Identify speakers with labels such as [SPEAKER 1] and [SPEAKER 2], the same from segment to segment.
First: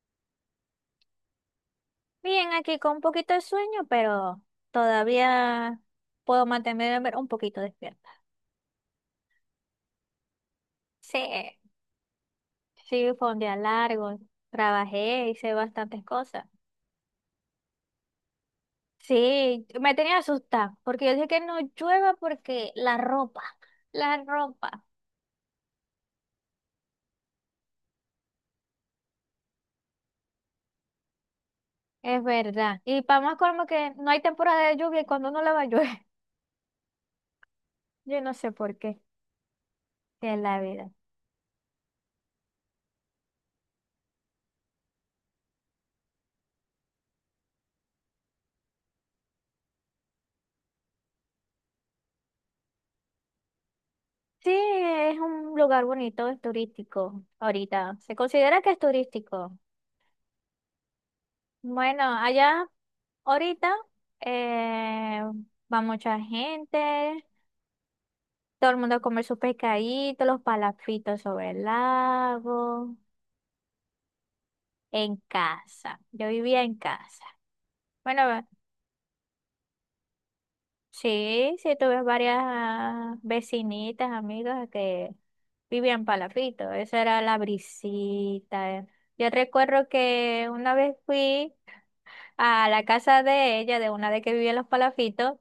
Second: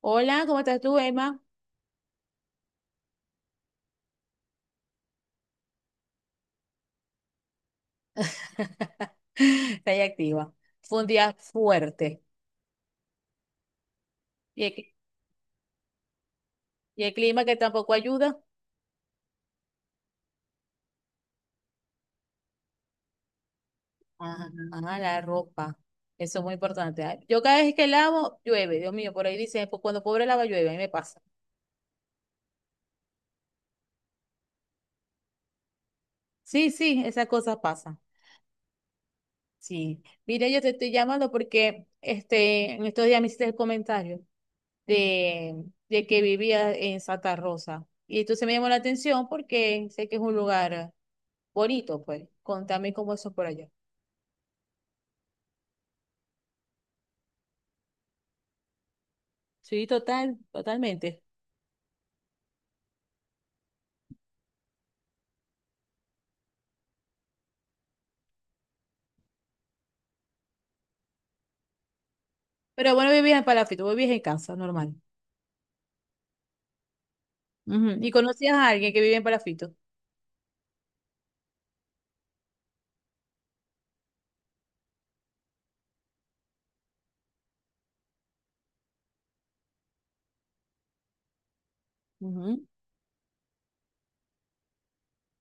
[SPEAKER 1] Hola, ¿cómo estás tú, Emma?
[SPEAKER 2] Bien, aquí con un poquito de sueño, pero todavía puedo mantenerme un poquito despierta.
[SPEAKER 1] Está ahí activa. Fue un
[SPEAKER 2] Sí,
[SPEAKER 1] día fuerte.
[SPEAKER 2] sí, fue un día largo,
[SPEAKER 1] Y el, cli-
[SPEAKER 2] trabajé, hice bastantes cosas.
[SPEAKER 1] y el clima que tampoco ayuda.
[SPEAKER 2] Sí, me tenía asustada, porque yo dije que no llueva porque la ropa, la ropa,
[SPEAKER 1] La ropa. Eso es muy importante. Ay, yo cada vez que lavo, llueve. Dios mío, por ahí dicen, "Pues cuando pobre lava, llueve." A mí me pasa.
[SPEAKER 2] es verdad. Y para más como que no hay temporada de lluvia y cuando no lava llueve,
[SPEAKER 1] Sí, sí, esas cosas pasan.
[SPEAKER 2] yo no sé por qué,
[SPEAKER 1] Sí.
[SPEAKER 2] que es
[SPEAKER 1] Mira, yo
[SPEAKER 2] la
[SPEAKER 1] te estoy
[SPEAKER 2] vida.
[SPEAKER 1] llamando porque en estos días me hiciste el comentario de, de que vivía en Santa Rosa. Y entonces me llamó la atención porque sé que es un lugar. Bonito, pues. Contame cómo eso es por allá.
[SPEAKER 2] Sí, es un lugar bonito, es turístico ahorita. Se considera que es turístico.
[SPEAKER 1] Sí, total, totalmente.
[SPEAKER 2] Bueno, allá ahorita eh, va mucha gente, todo el mundo a comer sus pescaditos, los palafitos sobre el
[SPEAKER 1] Pero
[SPEAKER 2] lago,
[SPEAKER 1] bueno, ¿vivías en Palafito, vivías en casa, normal?
[SPEAKER 2] en casa. Yo vivía en casa.
[SPEAKER 1] Ujú. ¿Y
[SPEAKER 2] Bueno, ve-
[SPEAKER 1] conocías a alguien que vive en Palafito?
[SPEAKER 2] sí, tuve varias vecinitas, amigas que vivían palafitos. Esa era la brisita. Yo recuerdo que una vez fui
[SPEAKER 1] Ujú.
[SPEAKER 2] a la casa de ella, de una de que vivía en los palafitos,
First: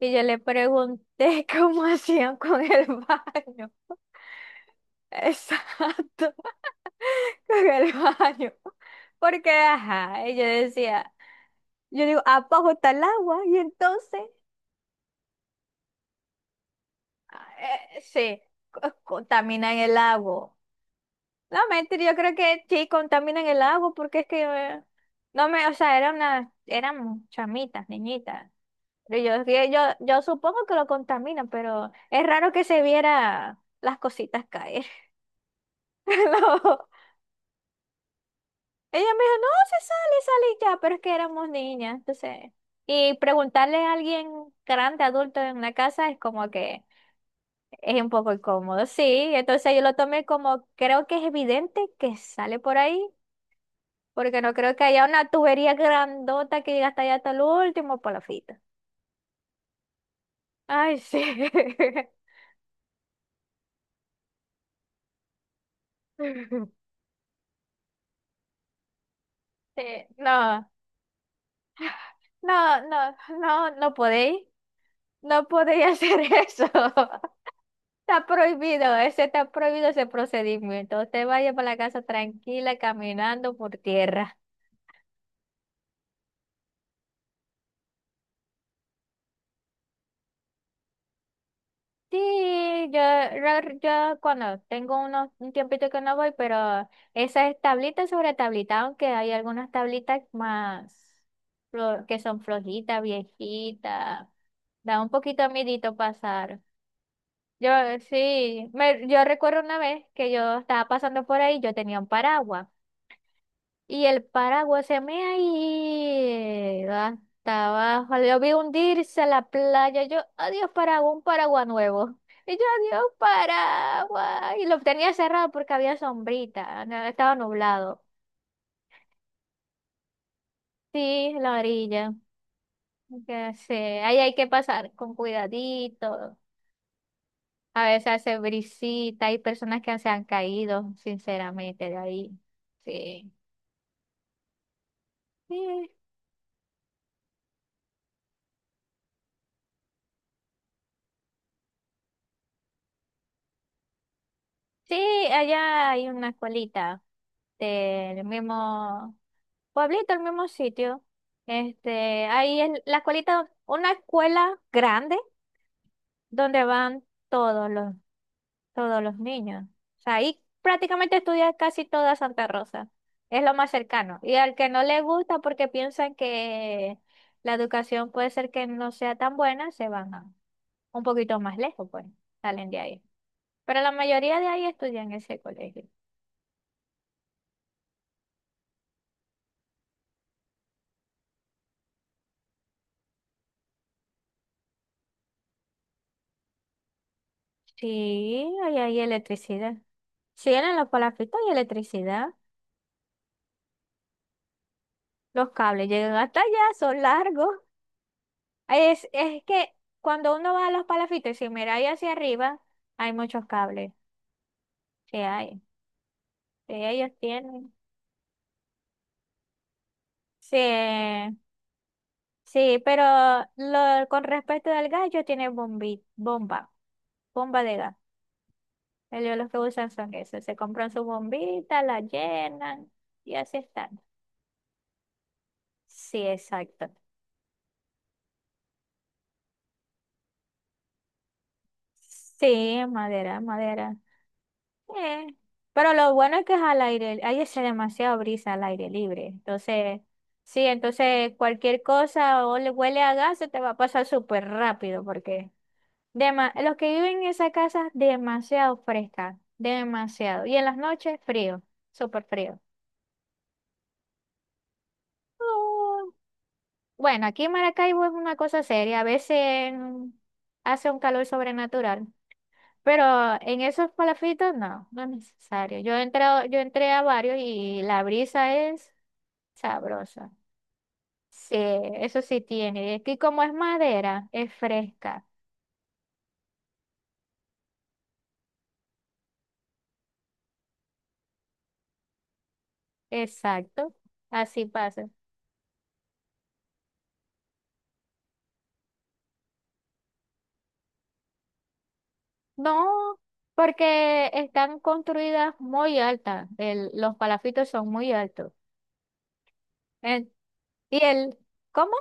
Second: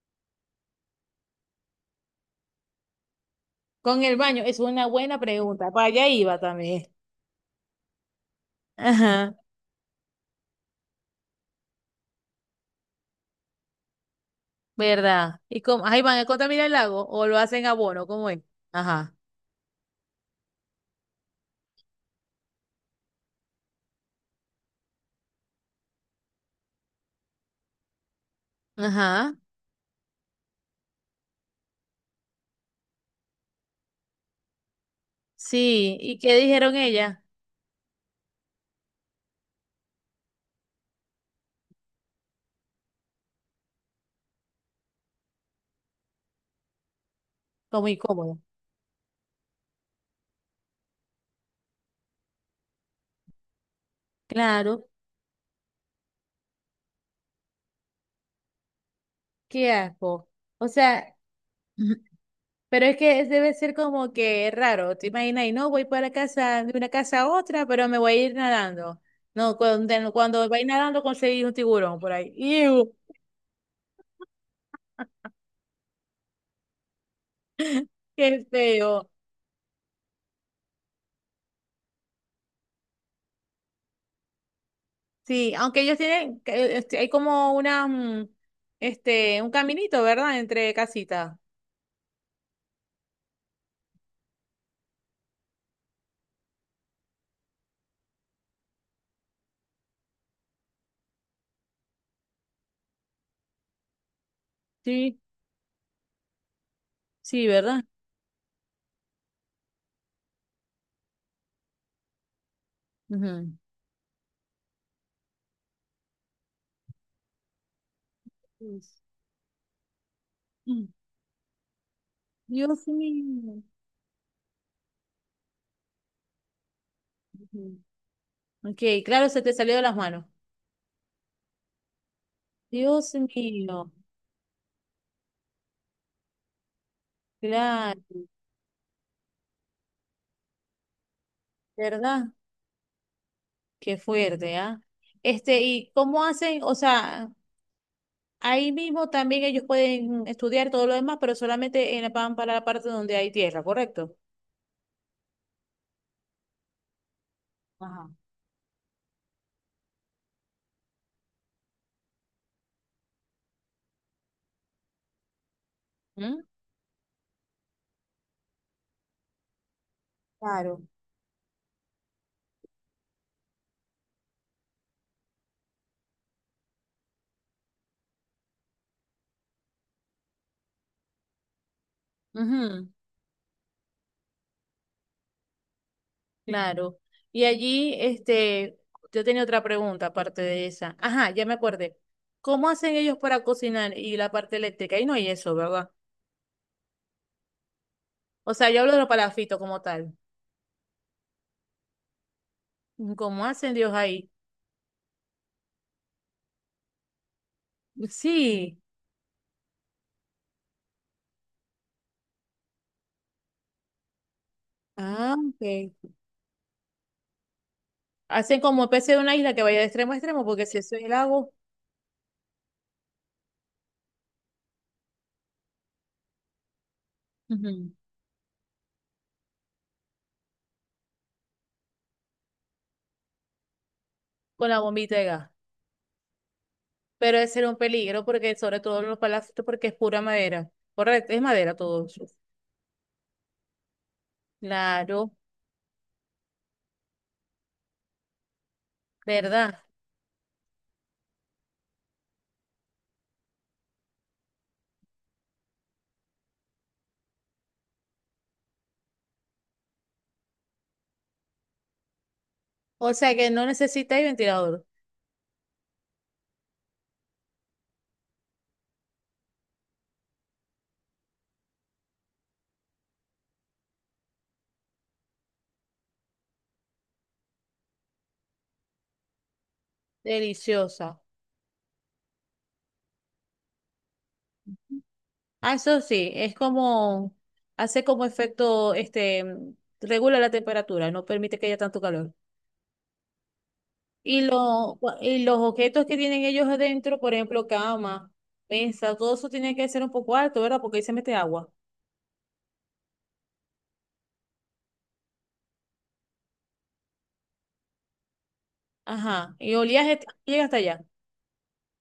[SPEAKER 2] y yo le pregunté cómo hacían con el baño.
[SPEAKER 1] Con el baño, es una buena pregunta. Para allá
[SPEAKER 2] Exacto,
[SPEAKER 1] iba también.
[SPEAKER 2] con el baño.
[SPEAKER 1] Ajá,
[SPEAKER 2] Porque, ajá, y yo decía, yo digo, abajo está el agua y entonces,
[SPEAKER 1] ¿verdad? ¿Y cómo? Ahí van a contaminar el lago o lo
[SPEAKER 2] ah,
[SPEAKER 1] hacen abono, ¿cómo es?
[SPEAKER 2] sí,
[SPEAKER 1] Ajá,
[SPEAKER 2] contaminan el agua. No, mentira, yo creo que sí, contaminan el agua porque es que, no me, o sea, era una, eran chamitas, niñitas. Pero
[SPEAKER 1] ajá.
[SPEAKER 2] yo, que yo, supongo que lo contaminan, pero es raro que se viera las cositas caer.
[SPEAKER 1] Sí, ¿y qué dijeron ella?
[SPEAKER 2] Ella me dijo, no, se sale, sale y ya, pero es que éramos niñas, entonces. Y preguntarle a alguien grande, adulto en la casa es como que
[SPEAKER 1] Como
[SPEAKER 2] es un poco
[SPEAKER 1] incómodo.
[SPEAKER 2] incómodo, sí. Entonces yo lo tomé como, creo que es evidente que sale por ahí, porque no creo que
[SPEAKER 1] Claro.
[SPEAKER 2] haya una tubería grandota que llega hasta allá hasta el último palafita.
[SPEAKER 1] Qué asco. O
[SPEAKER 2] Ay,
[SPEAKER 1] sea,
[SPEAKER 2] sí.
[SPEAKER 1] pero es que debe ser como que raro, te imaginas, y no voy para casa, de una casa a otra, pero me voy a ir nadando. No,
[SPEAKER 2] Sí,
[SPEAKER 1] cuando vais
[SPEAKER 2] no,
[SPEAKER 1] nadando conseguís un tiburón por ahí.
[SPEAKER 2] no,
[SPEAKER 1] ¡Iu!
[SPEAKER 2] no, no, no podéis hacer eso.
[SPEAKER 1] ¡Qué feo!
[SPEAKER 2] Está prohibido ese procedimiento. Usted vaya para la casa tranquila, caminando por tierra.
[SPEAKER 1] Sí, aunque ellos tienen, hay como una, un caminito, ¿verdad? Entre casitas.
[SPEAKER 2] Sí, yo cuando tengo unos, un tiempito que no voy, pero esa es tablita sobre tablita, aunque hay algunas tablitas más que son flojitas, viejitas. Da un
[SPEAKER 1] Sí,
[SPEAKER 2] poquito de miedito pasar.
[SPEAKER 1] sí,
[SPEAKER 2] Yo
[SPEAKER 1] ¿verdad?
[SPEAKER 2] sí, yo recuerdo una vez que yo estaba pasando por ahí, yo tenía un paraguas.
[SPEAKER 1] Ujú.
[SPEAKER 2] Y el paraguas se me ha ido hasta abajo. Lo vi
[SPEAKER 1] Dios.
[SPEAKER 2] hundirse a la playa. Yo, adiós
[SPEAKER 1] Mm.
[SPEAKER 2] paraguas, un paraguas nuevo. Y yo,
[SPEAKER 1] Dios
[SPEAKER 2] adiós
[SPEAKER 1] mío.
[SPEAKER 2] paraguas. Y lo tenía cerrado porque había sombrita, no, estaba
[SPEAKER 1] Ujú.
[SPEAKER 2] nublado.
[SPEAKER 1] Ok, claro, se te salió de las manos.
[SPEAKER 2] Sí, la orilla.
[SPEAKER 1] Dios
[SPEAKER 2] Ya
[SPEAKER 1] mío,
[SPEAKER 2] sé, ahí hay que pasar con cuidadito. A
[SPEAKER 1] claro,
[SPEAKER 2] veces hace brisita, hay personas que se han caído, sinceramente, de
[SPEAKER 1] ¿verdad?
[SPEAKER 2] ahí. Sí.
[SPEAKER 1] Qué fuerte, ¿ah? ¿Y
[SPEAKER 2] Sí,
[SPEAKER 1] cómo hacen? O sea, ahí mismo también ellos pueden estudiar todo lo demás, pero solamente en la, van para la parte donde hay tierra, ¿correcto?
[SPEAKER 2] Sí, allá hay una escuelita
[SPEAKER 1] Ajá.
[SPEAKER 2] del mismo pueblito, el mismo sitio. Este, ahí es la escuelita, una escuela grande
[SPEAKER 1] ¿Mm?
[SPEAKER 2] donde van todos los, todos los niños. O sea, ahí
[SPEAKER 1] Claro.
[SPEAKER 2] prácticamente estudia casi toda Santa Rosa. Es lo más cercano. Y al que no le gusta porque piensan que la educación puede ser que no sea tan buena, un poquito más lejos, pues,
[SPEAKER 1] Ujú,
[SPEAKER 2] salen de
[SPEAKER 1] sí.
[SPEAKER 2] ahí. Pero la mayoría de ahí estudian en ese colegio.
[SPEAKER 1] Claro. Y allí, yo tenía otra pregunta aparte de esa. Ajá, ya me acordé. ¿Cómo hacen ellos para cocinar y la parte eléctrica? Ahí no hay eso, ¿verdad?
[SPEAKER 2] Sí,
[SPEAKER 1] O sea,
[SPEAKER 2] ahí
[SPEAKER 1] yo hablo de
[SPEAKER 2] hay
[SPEAKER 1] los palafitos
[SPEAKER 2] electricidad.
[SPEAKER 1] como tal.
[SPEAKER 2] Si eran los palafitos y electricidad.
[SPEAKER 1] ¿Cómo hacen Dios ahí?
[SPEAKER 2] Los cables llegan hasta allá, son largos.
[SPEAKER 1] Sí.
[SPEAKER 2] Es que cuando uno va a los palafitos y si mira ahí hacia arriba, hay muchos cables. Sí,
[SPEAKER 1] Ah,
[SPEAKER 2] hay.
[SPEAKER 1] ok.
[SPEAKER 2] Sí, ellos tienen.
[SPEAKER 1] Hacen como especie de una isla que vaya de extremo a extremo,
[SPEAKER 2] Sí,
[SPEAKER 1] porque si eso es el lago,
[SPEAKER 2] sí, pero lo, con respecto al gas, ellos tienen bombi, bomba, bomba de
[SPEAKER 1] ujú.
[SPEAKER 2] gas. Ellos los que usan son esos. Se compran su bombita, la llenan y así están.
[SPEAKER 1] Con la bombita de gas.
[SPEAKER 2] Sí, exacto.
[SPEAKER 1] Pero ese era un peligro, porque sobre todo los palacios, porque es pura madera. Correcto, es madera todo eso.
[SPEAKER 2] Sí, es madera. Eh,
[SPEAKER 1] Claro,
[SPEAKER 2] Pero lo bueno es que es al aire, ahí hace demasiado brisa al aire libre.
[SPEAKER 1] ¿verdad?
[SPEAKER 2] Entonces, sí, entonces cualquier cosa o le huele a gas se te va a pasar súper rápido porque los que viven en esa casa, demasiado fresca, demasiado. Y en las noches, frío, súper frío.
[SPEAKER 1] O sea que no necesitáis ventilador.
[SPEAKER 2] Oh, bueno, aquí en Maracaibo es una cosa seria. A veces hace un calor sobrenatural. Pero en esos palafitos no, no es necesario. Yo he entrado, yo entré a varios y la brisa es sabrosa.
[SPEAKER 1] Deliciosa.
[SPEAKER 2] Sí, eso sí tiene. Y aquí como es madera, es fresca.
[SPEAKER 1] Ah, eso sí, es como, hace como efecto, regula la temperatura, no permite que haya tanto calor.
[SPEAKER 2] Exacto.
[SPEAKER 1] Y,
[SPEAKER 2] Así pasa.
[SPEAKER 1] y los objetos que tienen ellos adentro, por ejemplo, cama, mesa, todo eso tiene que ser un poco alto, ¿verdad? Porque ahí se mete agua.
[SPEAKER 2] No, porque están construidas muy altas. Los palafitos son muy altos.
[SPEAKER 1] Ajá.
[SPEAKER 2] En-
[SPEAKER 1] Llega hasta allá.
[SPEAKER 2] y el, ¿cómo?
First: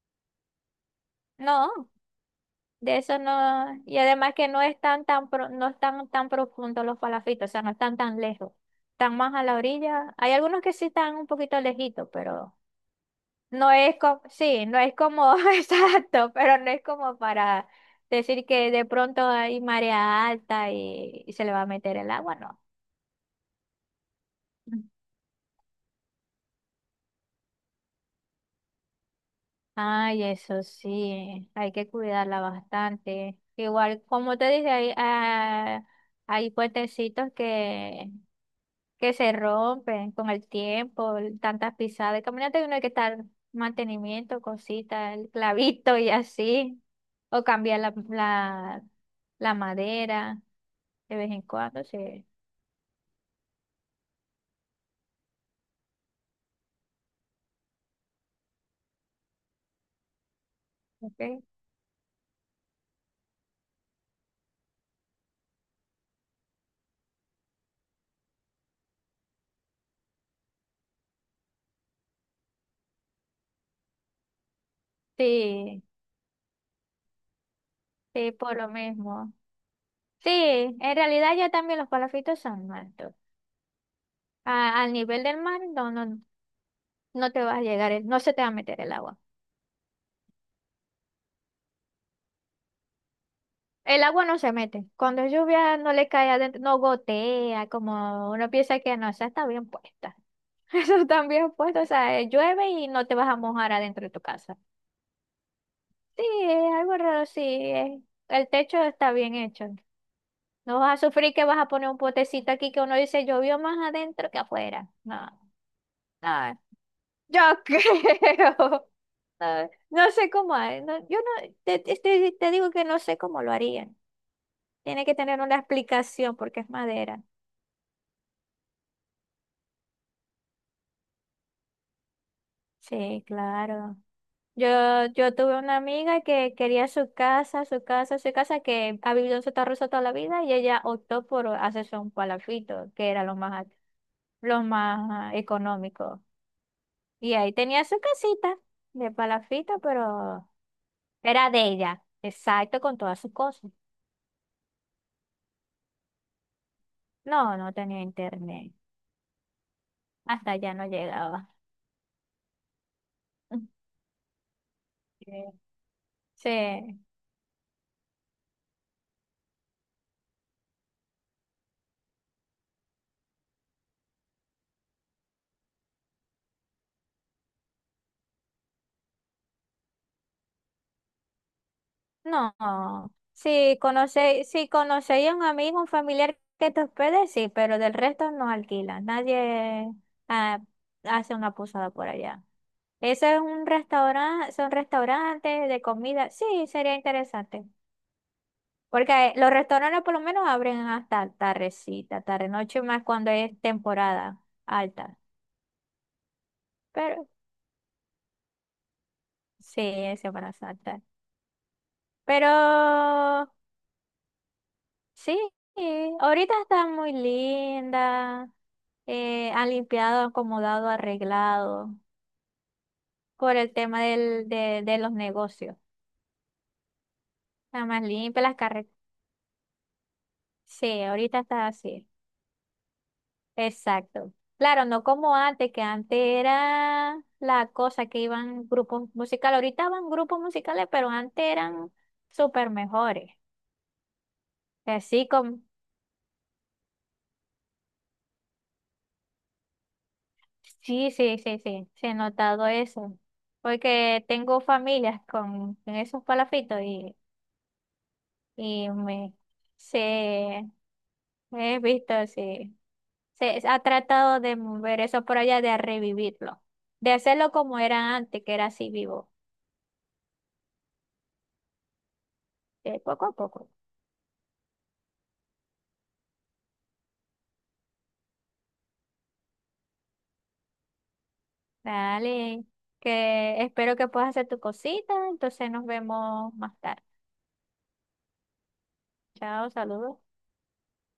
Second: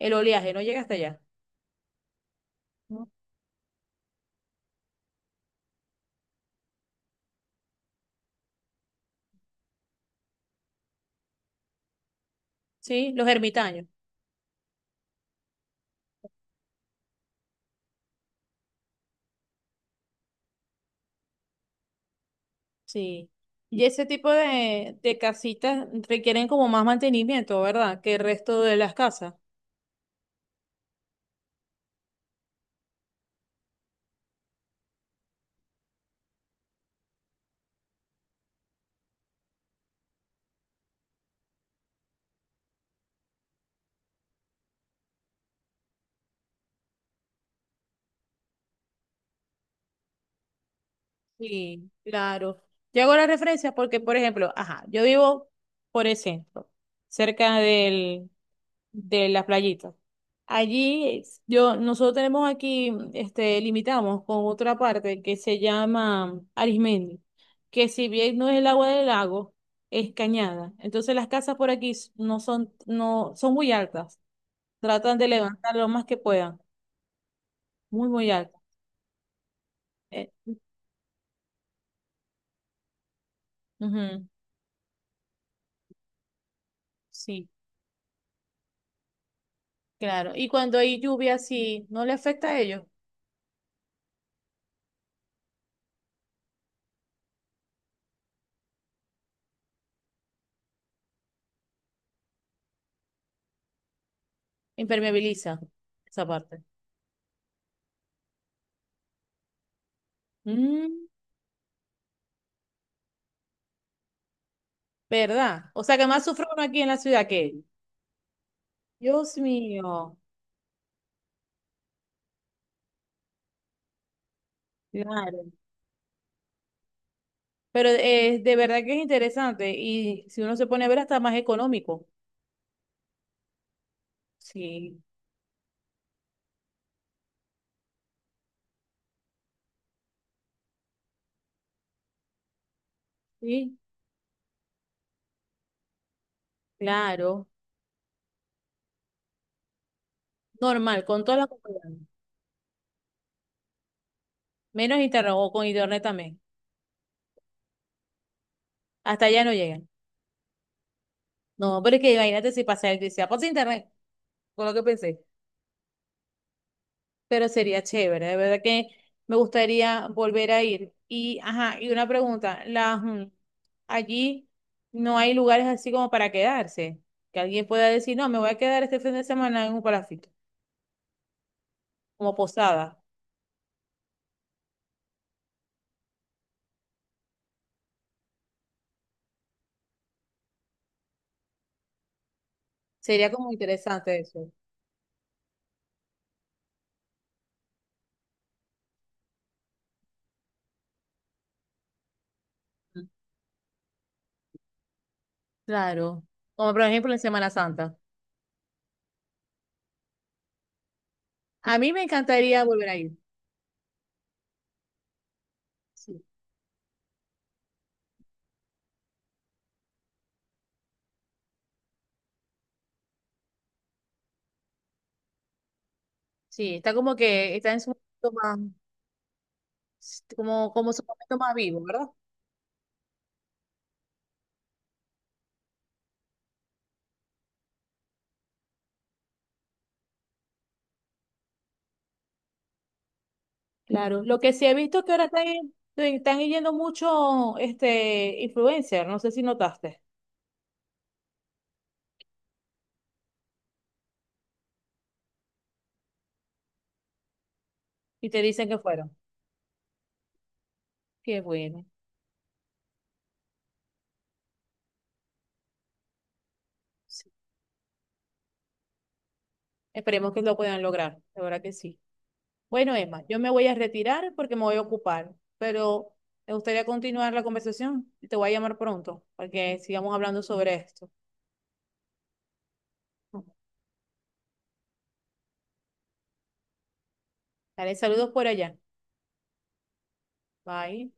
[SPEAKER 1] El oleaje no llega hasta allá.
[SPEAKER 2] No. De
[SPEAKER 1] ¿No?
[SPEAKER 2] eso no, y además que no están no están tan profundos los palafitos, o sea, no están tan lejos, están más a la orilla. Hay algunos que sí están un poquito lejitos, pero
[SPEAKER 1] Sí, los
[SPEAKER 2] no
[SPEAKER 1] ermitaños.
[SPEAKER 2] es como, sí, no es como, exacto, pero no es como para decir que de pronto hay marea alta y se le va a meter el agua, no.
[SPEAKER 1] Sí. Y ese tipo de casitas requieren como más mantenimiento, ¿verdad? Que el resto de las casas.
[SPEAKER 2] Ay, eso sí, hay que cuidarla bastante. Igual, como te dije, hay, hay puentecitos que se rompen con el tiempo, tantas pisadas. Caminante uno hay que estar mantenimiento, cositas, el clavito y así. O cambiar la madera de vez en cuando,
[SPEAKER 1] Sí,
[SPEAKER 2] sí.
[SPEAKER 1] claro. Yo hago la referencia porque, por ejemplo, ajá, yo vivo por el centro, cerca del, de la playita. Allí,
[SPEAKER 2] Ok.
[SPEAKER 1] yo, nosotros tenemos aquí, limitamos con otra parte que se llama Arismendi, que si bien no es el agua del lago, es cañada. Entonces las casas por aquí no son, no, son muy altas. Tratan de levantar
[SPEAKER 2] Sí,
[SPEAKER 1] lo más que puedan. Muy, muy
[SPEAKER 2] sí, por
[SPEAKER 1] altas.
[SPEAKER 2] lo mismo. Sí,
[SPEAKER 1] Eh,
[SPEAKER 2] en realidad ya también los palafitos son malos.
[SPEAKER 1] ujú,
[SPEAKER 2] Al nivel del mar, no te
[SPEAKER 1] sí,
[SPEAKER 2] va a llegar, no se te va a meter el agua.
[SPEAKER 1] claro. Y cuando hay lluvia, sí, no le afecta a ellos.
[SPEAKER 2] El agua no se mete. Cuando es lluvia no le cae adentro, no gotea, como uno piensa que no, esa está bien puesta. Eso está bien puesto, o sea, llueve y no te vas a mojar adentro de tu casa.
[SPEAKER 1] Impermeabiliza
[SPEAKER 2] Sí,
[SPEAKER 1] esa parte.
[SPEAKER 2] es algo raro, sí. es- el techo está bien hecho. No vas a
[SPEAKER 1] Mm,
[SPEAKER 2] sufrir que vas a poner un potecito aquí que uno dice llovió más adentro que afuera. No,
[SPEAKER 1] ¿verdad? O sea que más sufre
[SPEAKER 2] no,
[SPEAKER 1] uno aquí en la ciudad
[SPEAKER 2] yo
[SPEAKER 1] que ellos.
[SPEAKER 2] creo.
[SPEAKER 1] Dios
[SPEAKER 2] No, no
[SPEAKER 1] mío,
[SPEAKER 2] sé cómo hay, no, yo no, te, te digo que no sé cómo lo harían. Tiene que tener
[SPEAKER 1] claro.
[SPEAKER 2] una explicación porque es madera.
[SPEAKER 1] Pero de verdad que es interesante y si uno se pone a ver hasta más económico.
[SPEAKER 2] Sí, claro. Yo,
[SPEAKER 1] Sí,
[SPEAKER 2] yo tuve una amiga que quería su casa, que ha vivido en Santa Rosa toda la vida y ella optó por hacerse un palafito, que era
[SPEAKER 1] sí,
[SPEAKER 2] lo más económico. Y
[SPEAKER 1] claro.
[SPEAKER 2] ahí tenía su casita de palafito, pero
[SPEAKER 1] Normal, con todas las
[SPEAKER 2] era de
[SPEAKER 1] comodidades.
[SPEAKER 2] ella, exacto, con todas sus cosas.
[SPEAKER 1] ¿Menos internet o con internet también?
[SPEAKER 2] No, no tenía internet.
[SPEAKER 1] Hasta allá no llegan.
[SPEAKER 2] Hasta allá no llegaba.
[SPEAKER 1] No, pero es que imagínate si pasa, si sea, pasa internet, con lo que pensé.
[SPEAKER 2] Eh, sí,
[SPEAKER 1] Pero sería chévere, de verdad que me gustaría volver a ir. Y, ajá, y una pregunta, allí no hay lugares así como para quedarse, que alguien pueda decir, no, me voy a quedar este fin de semana en un palafito, como
[SPEAKER 2] no.
[SPEAKER 1] posada.
[SPEAKER 2] Si conocéis, si conocéis a un amigo, un familiar que te hospede, sí, pero del resto no alquilan. Nadie ah, hace una posada por allá.
[SPEAKER 1] Sería
[SPEAKER 2] Ese es
[SPEAKER 1] como
[SPEAKER 2] un
[SPEAKER 1] interesante
[SPEAKER 2] restaurante,
[SPEAKER 1] eso.
[SPEAKER 2] son restaurantes de comida. Sí, sería interesante. Porque los restaurantes por lo menos abren hasta tardecita, tarde noche más cuando es temporada alta.
[SPEAKER 1] Claro, como por ejemplo en
[SPEAKER 2] Pero
[SPEAKER 1] Semana Santa.
[SPEAKER 2] sí, es Semana Santa.
[SPEAKER 1] A mí me
[SPEAKER 2] Pero
[SPEAKER 1] encantaría volver a ir.
[SPEAKER 2] sí,
[SPEAKER 1] Sí,
[SPEAKER 2] ahorita está muy linda, han limpiado, acomodado, arreglado por el tema de los negocios.
[SPEAKER 1] sí, está como que está en
[SPEAKER 2] Está más
[SPEAKER 1] momento
[SPEAKER 2] limpia las
[SPEAKER 1] más,
[SPEAKER 2] carreteras.
[SPEAKER 1] como, como su
[SPEAKER 2] Sí,
[SPEAKER 1] momento
[SPEAKER 2] ahorita
[SPEAKER 1] más
[SPEAKER 2] está
[SPEAKER 1] vivo,
[SPEAKER 2] así.
[SPEAKER 1] ¿verdad?
[SPEAKER 2] Exacto. Claro, no como antes, que antes era la cosa que iban grupos musicales. Ahorita van grupos musicales, pero antes eran súper mejores.
[SPEAKER 1] Claro, lo que sí he visto es que ahora
[SPEAKER 2] Así
[SPEAKER 1] están,
[SPEAKER 2] como.
[SPEAKER 1] están yendo mucho influencer, no sé si notaste,
[SPEAKER 2] Sí, he notado eso, porque tengo familias con esos palafitos
[SPEAKER 1] y te dicen que
[SPEAKER 2] y
[SPEAKER 1] fueron.
[SPEAKER 2] me, se,
[SPEAKER 1] Qué
[SPEAKER 2] he
[SPEAKER 1] bueno.
[SPEAKER 2] visto, sí, se ha tratado de mover eso por allá, de revivirlo, de
[SPEAKER 1] Sí.
[SPEAKER 2] hacerlo como era antes, que era así vivo,
[SPEAKER 1] Esperemos que lo puedan lograr, de verdad que sí. Bueno,
[SPEAKER 2] de
[SPEAKER 1] Emma,
[SPEAKER 2] poco a
[SPEAKER 1] yo me voy
[SPEAKER 2] poco.
[SPEAKER 1] a retirar porque me voy a ocupar, pero me gustaría continuar la conversación y te voy a llamar pronto para que sigamos hablando sobre esto.
[SPEAKER 2] Dale, que espero que puedas hacer tu cosita, entonces nos vemos más tarde.
[SPEAKER 1] Dale saludos por allá.
[SPEAKER 2] Chao, saludos.
[SPEAKER 1] Bye.